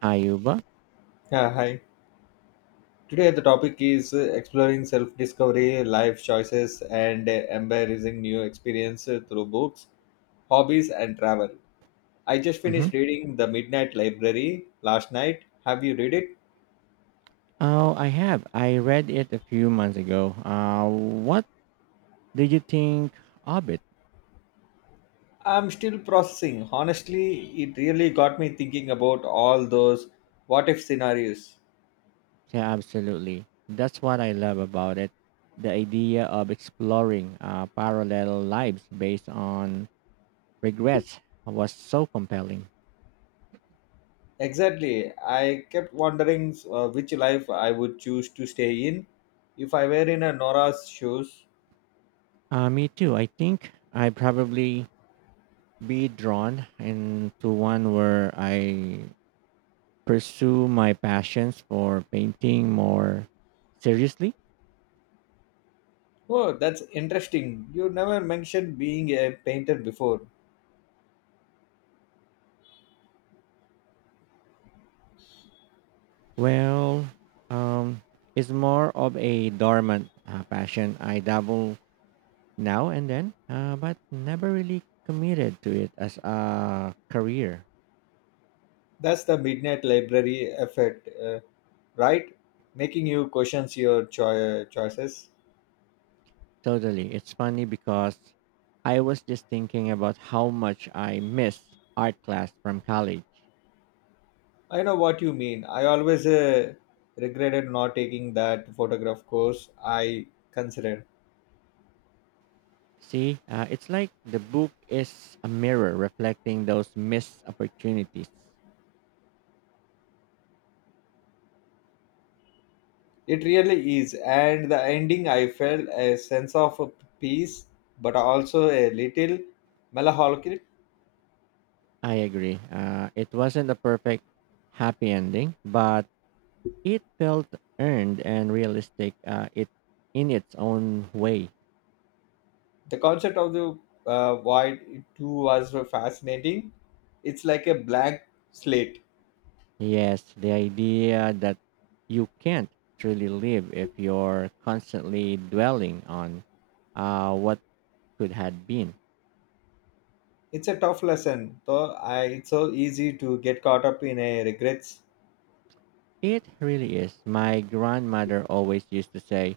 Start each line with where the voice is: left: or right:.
right: Ayuba?
left: Yeah, hi. Today the topic is exploring self-discovery, life choices, and embracing new experience through books, hobbies, and travel. I just
right: hmm
left: finished reading The Midnight Library last night. Have you read it?
right: Oh, I have. I read it a few months ago. What did you think of it?
left: I'm still processing. Honestly, it really got me thinking about all those what-if scenarios.
right: Yeah, absolutely. That's what I love about it. The idea of exploring parallel lives based on regrets was so compelling.
left: Exactly. I kept wondering which life I would choose to stay in if I were in a Nora's shoes.
right: Me too. I think I probably be drawn into one where I pursue my passions for painting more seriously.
left: Oh, that's interesting. You never mentioned being a painter before.
right: Well, um, it's more of a dormant passion. I dabble now and then, but never really committed to it as a career.
left: That's the Midnight Library effect, right? Making you question your choices.
right: Totally. It's funny because I was just thinking about how much I miss art class from college.
left: I know what you mean. I always regretted not taking that photograph course I considered.
right: See, it's like the book is a mirror reflecting those missed opportunities.
left: It really is. And the ending, I felt a sense of peace, but also a little melancholic.
right: I agree. It wasn't a perfect happy ending, but it felt earned and realistic it in its own way.
left: The concept of the void too was fascinating. It's like a blank slate.
right: Yes, the idea that you can't truly live if you're constantly dwelling on what could have been.
left: It's a tough lesson, though. I, it's so easy to get caught up in a regrets.
right: It really is. My grandmother always used to say,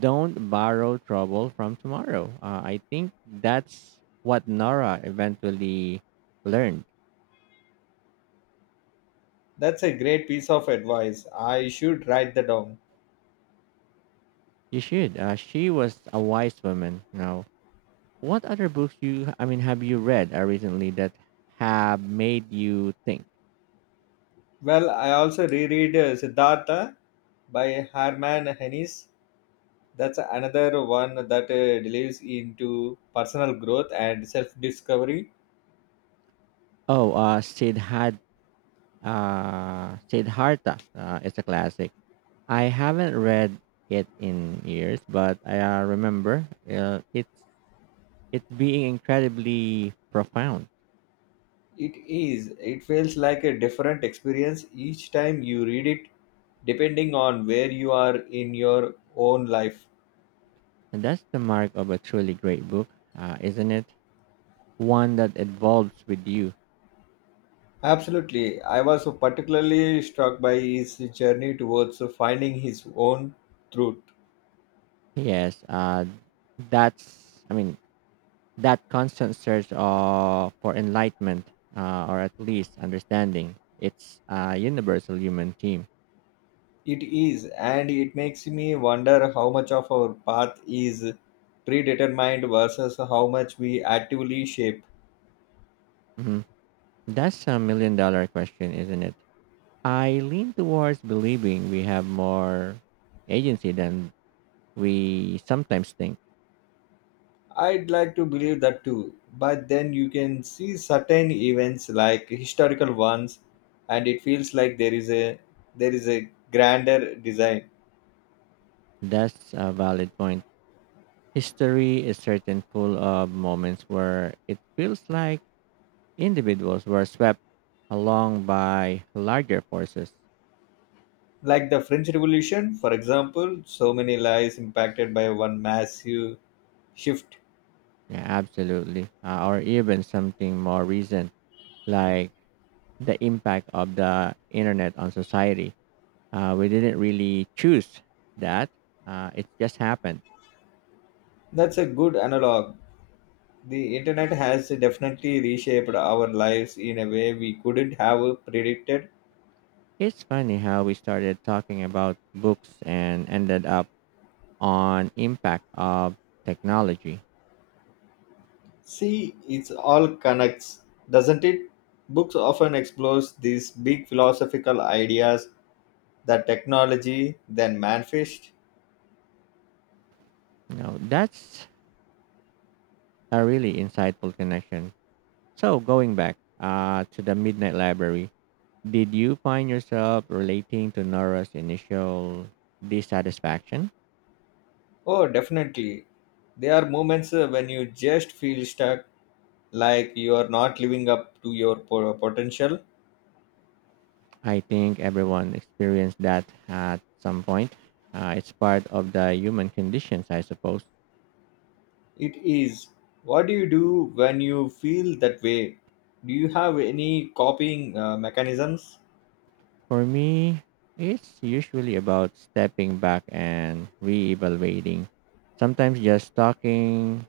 right: don't borrow trouble from tomorrow. I think that's what Nora eventually learned.
left: That's a great piece of advice. I should write that down.
right: You should. She was a wise woman, you know. What other books you I mean have you read recently that have made you think?
left: Well, I also reread Siddhartha by Herman Hesse. That's another one that delves into personal growth and self-discovery.
right: Oh, Siddhartha is a classic. I haven't read it in years, but I remember uh, it's it's being incredibly profound.
left: It is. It feels like a different experience each time you read it depending on where you are in your own life.
right: And that's the mark of a truly great book, isn't it? One that evolves with you.
left: Absolutely. I was so particularly struck by his journey towards finding his own truth.
right: Yes, that's, that constant search for enlightenment, or at least understanding, it's a universal human theme.
left: It is, and it makes me wonder how much of our path is predetermined versus how much we actively shape.
right: hmm that's a million dollar question, isn't it? I lean towards believing we have more agency than we sometimes think.
left: I'd like to believe that too, but then you can see certain events like historical ones, and it feels like there is a grander design
right: That's a valid point. History is certain full of moments where it feels like individuals were swept along by larger forces.
left: like the French Revolution, for example. So many lives impacted by one massive shift.
right: Yeah, absolutely. Or even something more recent, like the impact of the internet on society. We didn't really choose that, it just happened.
left: That's a good analog. The internet has definitely reshaped our lives in a way we couldn't have predicted.
right: It's funny how we started talking about books and ended up on impact of technology.
left: See, it's all connects, doesn't it? Books often explores these big philosophical ideas that technology then manifest.
right: You know, that's a really insightful connection. So going back to the Midnight Library, did you find yourself relating to Nora's initial dissatisfaction?
left: Oh, definitely. There are moments when you just feel stuck, like you are not living up to your potential.
right: I think everyone experienced that at some point. It's part of the human conditions, I suppose.
left: It is. What do you do when you feel that way? Do you have any coping mechanisms?
right: For me, it's usually about stepping back and reevaluating. Sometimes just talking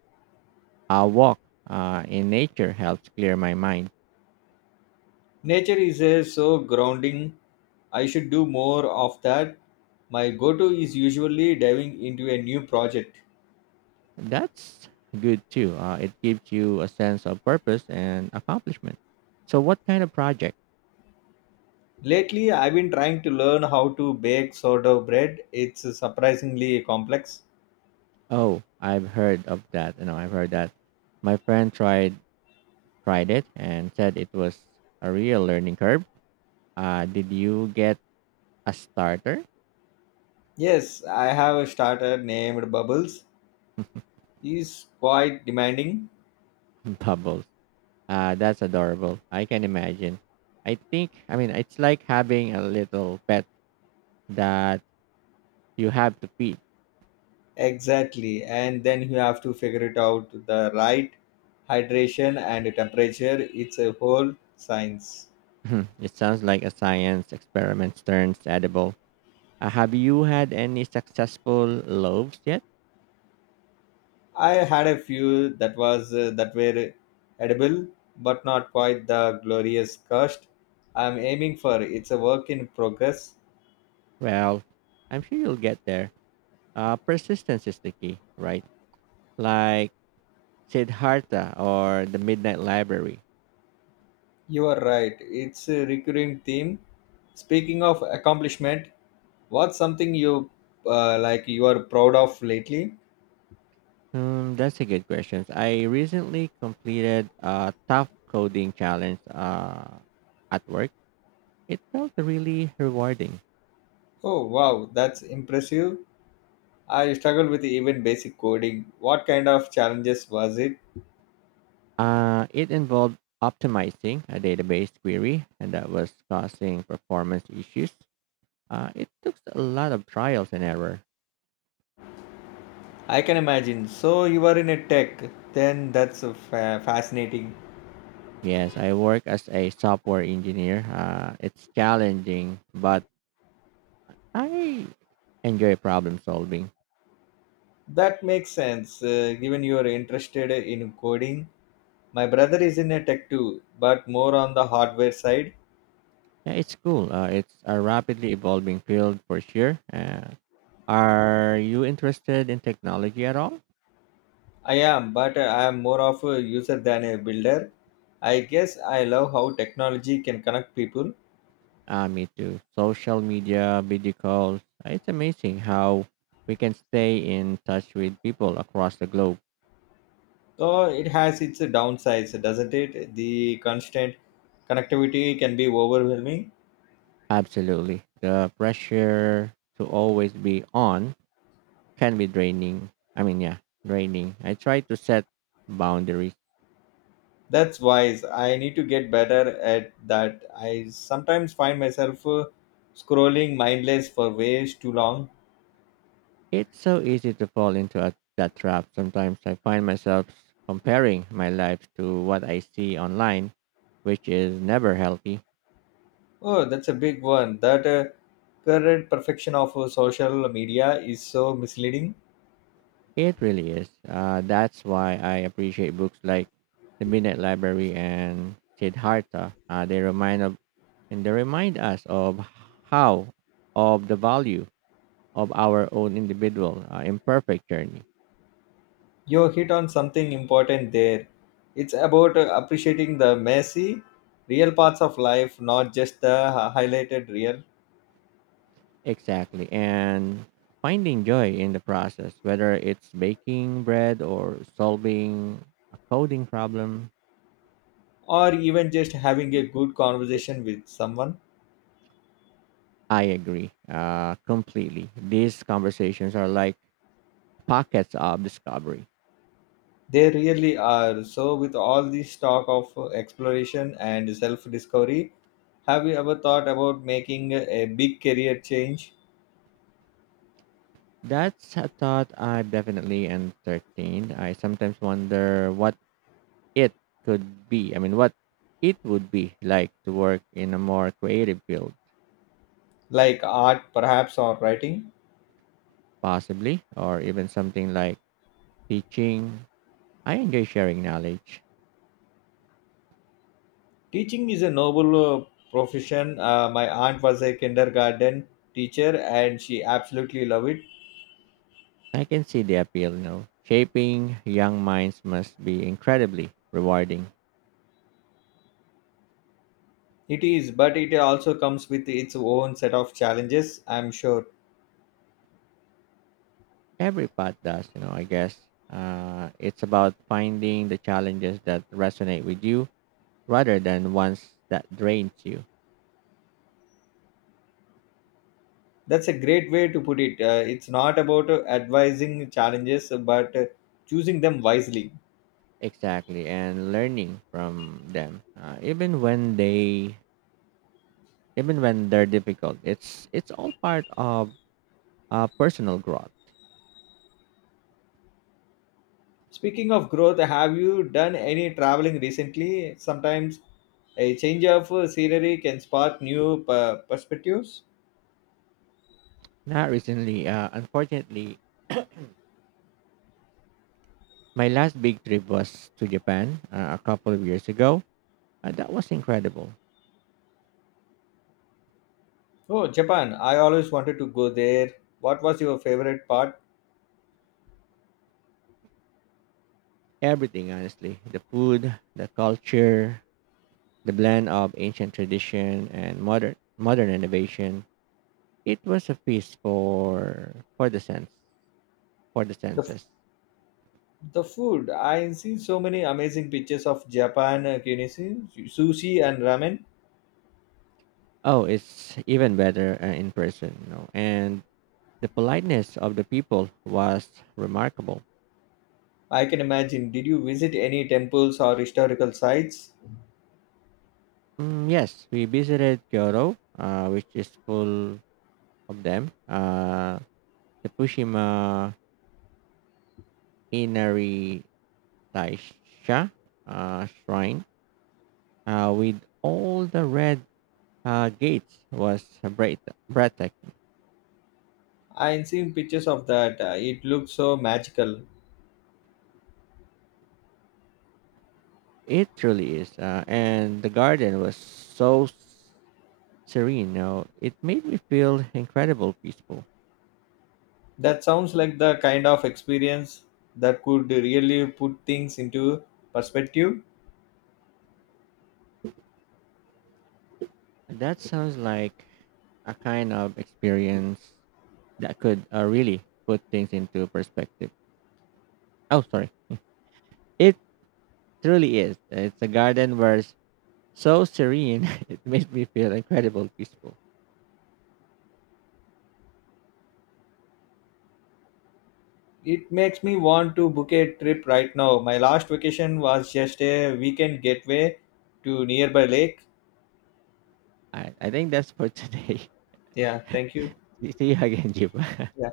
right: a walk in nature helps clear my mind.
left: Nature is a, so grounding. I should do more of that. My go to is usually diving into a new project.
right: That's good too. It gives you a sense of purpose and accomplishment. So, what kind of project?
left: Lately, I've been trying to learn how to bake sourdough bread. It's surprisingly complex.
right: Oh, I've heard of that. You know, I've heard that. My friend tried it and said it was a real learning curve. Did you get a starter?
left: Yes, I have a starter named Bubbles. He's quite demanding.
right: Bubbles. That's adorable. I can imagine. I think it's like having a little pet that you have to feed.
left: Exactly. And then you have to figure it out the right hydration and temperature. It's a whole science.
right: It sounds like a science experiment turns edible. Have you had any successful loaves yet?
left: I had a few that was that were edible but not quite the glorious cost I'm aiming for. It's a work in progress.
right: Well, I'm sure you'll get there. Persistence is the key, right? Like Siddhartha or the Midnight Library.
left: You are right. It's a recurring theme. Speaking of accomplishment, what's something you like you are proud of lately?
right: That's a good question. I recently completed a tough coding challenge at work. It felt really rewarding.
left: Oh wow, that's impressive. I struggled with even basic coding. What kind of challenges was it?
right: It involved optimizing a database query and that was causing performance issues. It took a lot of trials and error.
left: I can imagine. So you are in a tech, then that's a fascinating.
right: Yes, I work as a software engineer. It's challenging, but I enjoy problem solving.
left: That makes sense, given you are interested in coding. My brother is in a tech too, but more on the hardware side.
right: Yeah, it's cool. It's a rapidly evolving field for sure. Are you interested in technology at all?
left: I am, but I am more of a user than a builder. I guess I love how technology can connect people.
right: Me too. Social media, video calls. It's amazing how we can stay in touch with people across the globe.
left: Though it has its downsides, doesn't it? The constant connectivity can be overwhelming.
right: Absolutely. The pressure to always be on can be draining. I mean, yeah, draining. I try to set boundaries.
left: That's wise. I need to get better at that. I sometimes find myself scrolling mindless for way too long.
right: It's so easy to fall into that trap. Sometimes I find myself comparing my life to what I see online, which is never healthy.
left: Oh, that's a big one. That current perfection of social media is so misleading.
right: It really is. That's why I appreciate books like The Midnight Library and Siddhartha. They remind us of how of the value of our own individual imperfect journey.
left: You hit on something important there. It's about appreciating the messy, real parts of life, not just the highlighted real,
right: Exactly, and finding joy in the process, whether it's baking bread or solving a coding problem.
left: or even just having a good conversation with someone.
right: I agree completely. These conversations are like pockets of discovery.
left: They really are. So, with all this talk of exploration and self discovery, have you ever thought about making a big career change,
right: That's a thought I've definitely entertained. I sometimes wonder what it could be. I mean, what it would be like to work in a more creative field,
left: like art perhaps, or writing?
right: possibly, or even something like teaching. I enjoy sharing knowledge.
left: Teaching is a noble profession. My aunt was a kindergarten teacher and she absolutely loved it.
right: I can see the appeal, you know. Shaping young minds must be incredibly rewarding.
left: It is, but it also comes with its own set of challenges, I'm sure.
right: Every path does, you know, I guess. It's about finding the challenges that resonate with you rather than ones that drains you.
left: That's a great way to put it. It's not about advising challenges, but choosing them wisely.
right: Exactly, and learning from them, even when they're difficult, it's all part of personal growth.
left: Speaking of growth, have you done any traveling recently? Sometimes a change of scenery can spark new perspectives.
right: Now, recently, unfortunately, my last big trip was to Japan a couple of years ago. That was incredible.
left: Oh, Japan! I always wanted to go there. What was your favorite part?
right: Everything, honestly, the food, the culture, the blend of ancient tradition and modern innovation. It was a feast for the
left: The f-
right: senses.
left: the food. I see so many amazing pictures of Japan cuisine, sushi and ramen.
right: Oh, it's even better in person, you know. And the politeness of the people was remarkable.
left: I can imagine. Did you visit any temples or historical sites?
right: Mm, yes, we visited Kyoto, which is full of them. The Pushima Inari Taisha shrine with all the red gates was breathtaking.
left: I seen pictures of that. It looks so magical.
right: It truly is. And the garden was so serene. You know, it made me feel incredible peaceful.
left: That sounds like the kind of experience that could really put things into perspective.
right: That sounds like a kind of experience that could really put things into perspective. Oh, sorry. It truly is. It's a garden where it's so serene, it made me feel incredible peaceful.
left: It makes me want to book a trip right now. My last vacation was just a weekend getaway to nearby lake.
right: I think that's for today.
left: Yeah, thank you.
right: See you again, Jiba.
left: Yeah.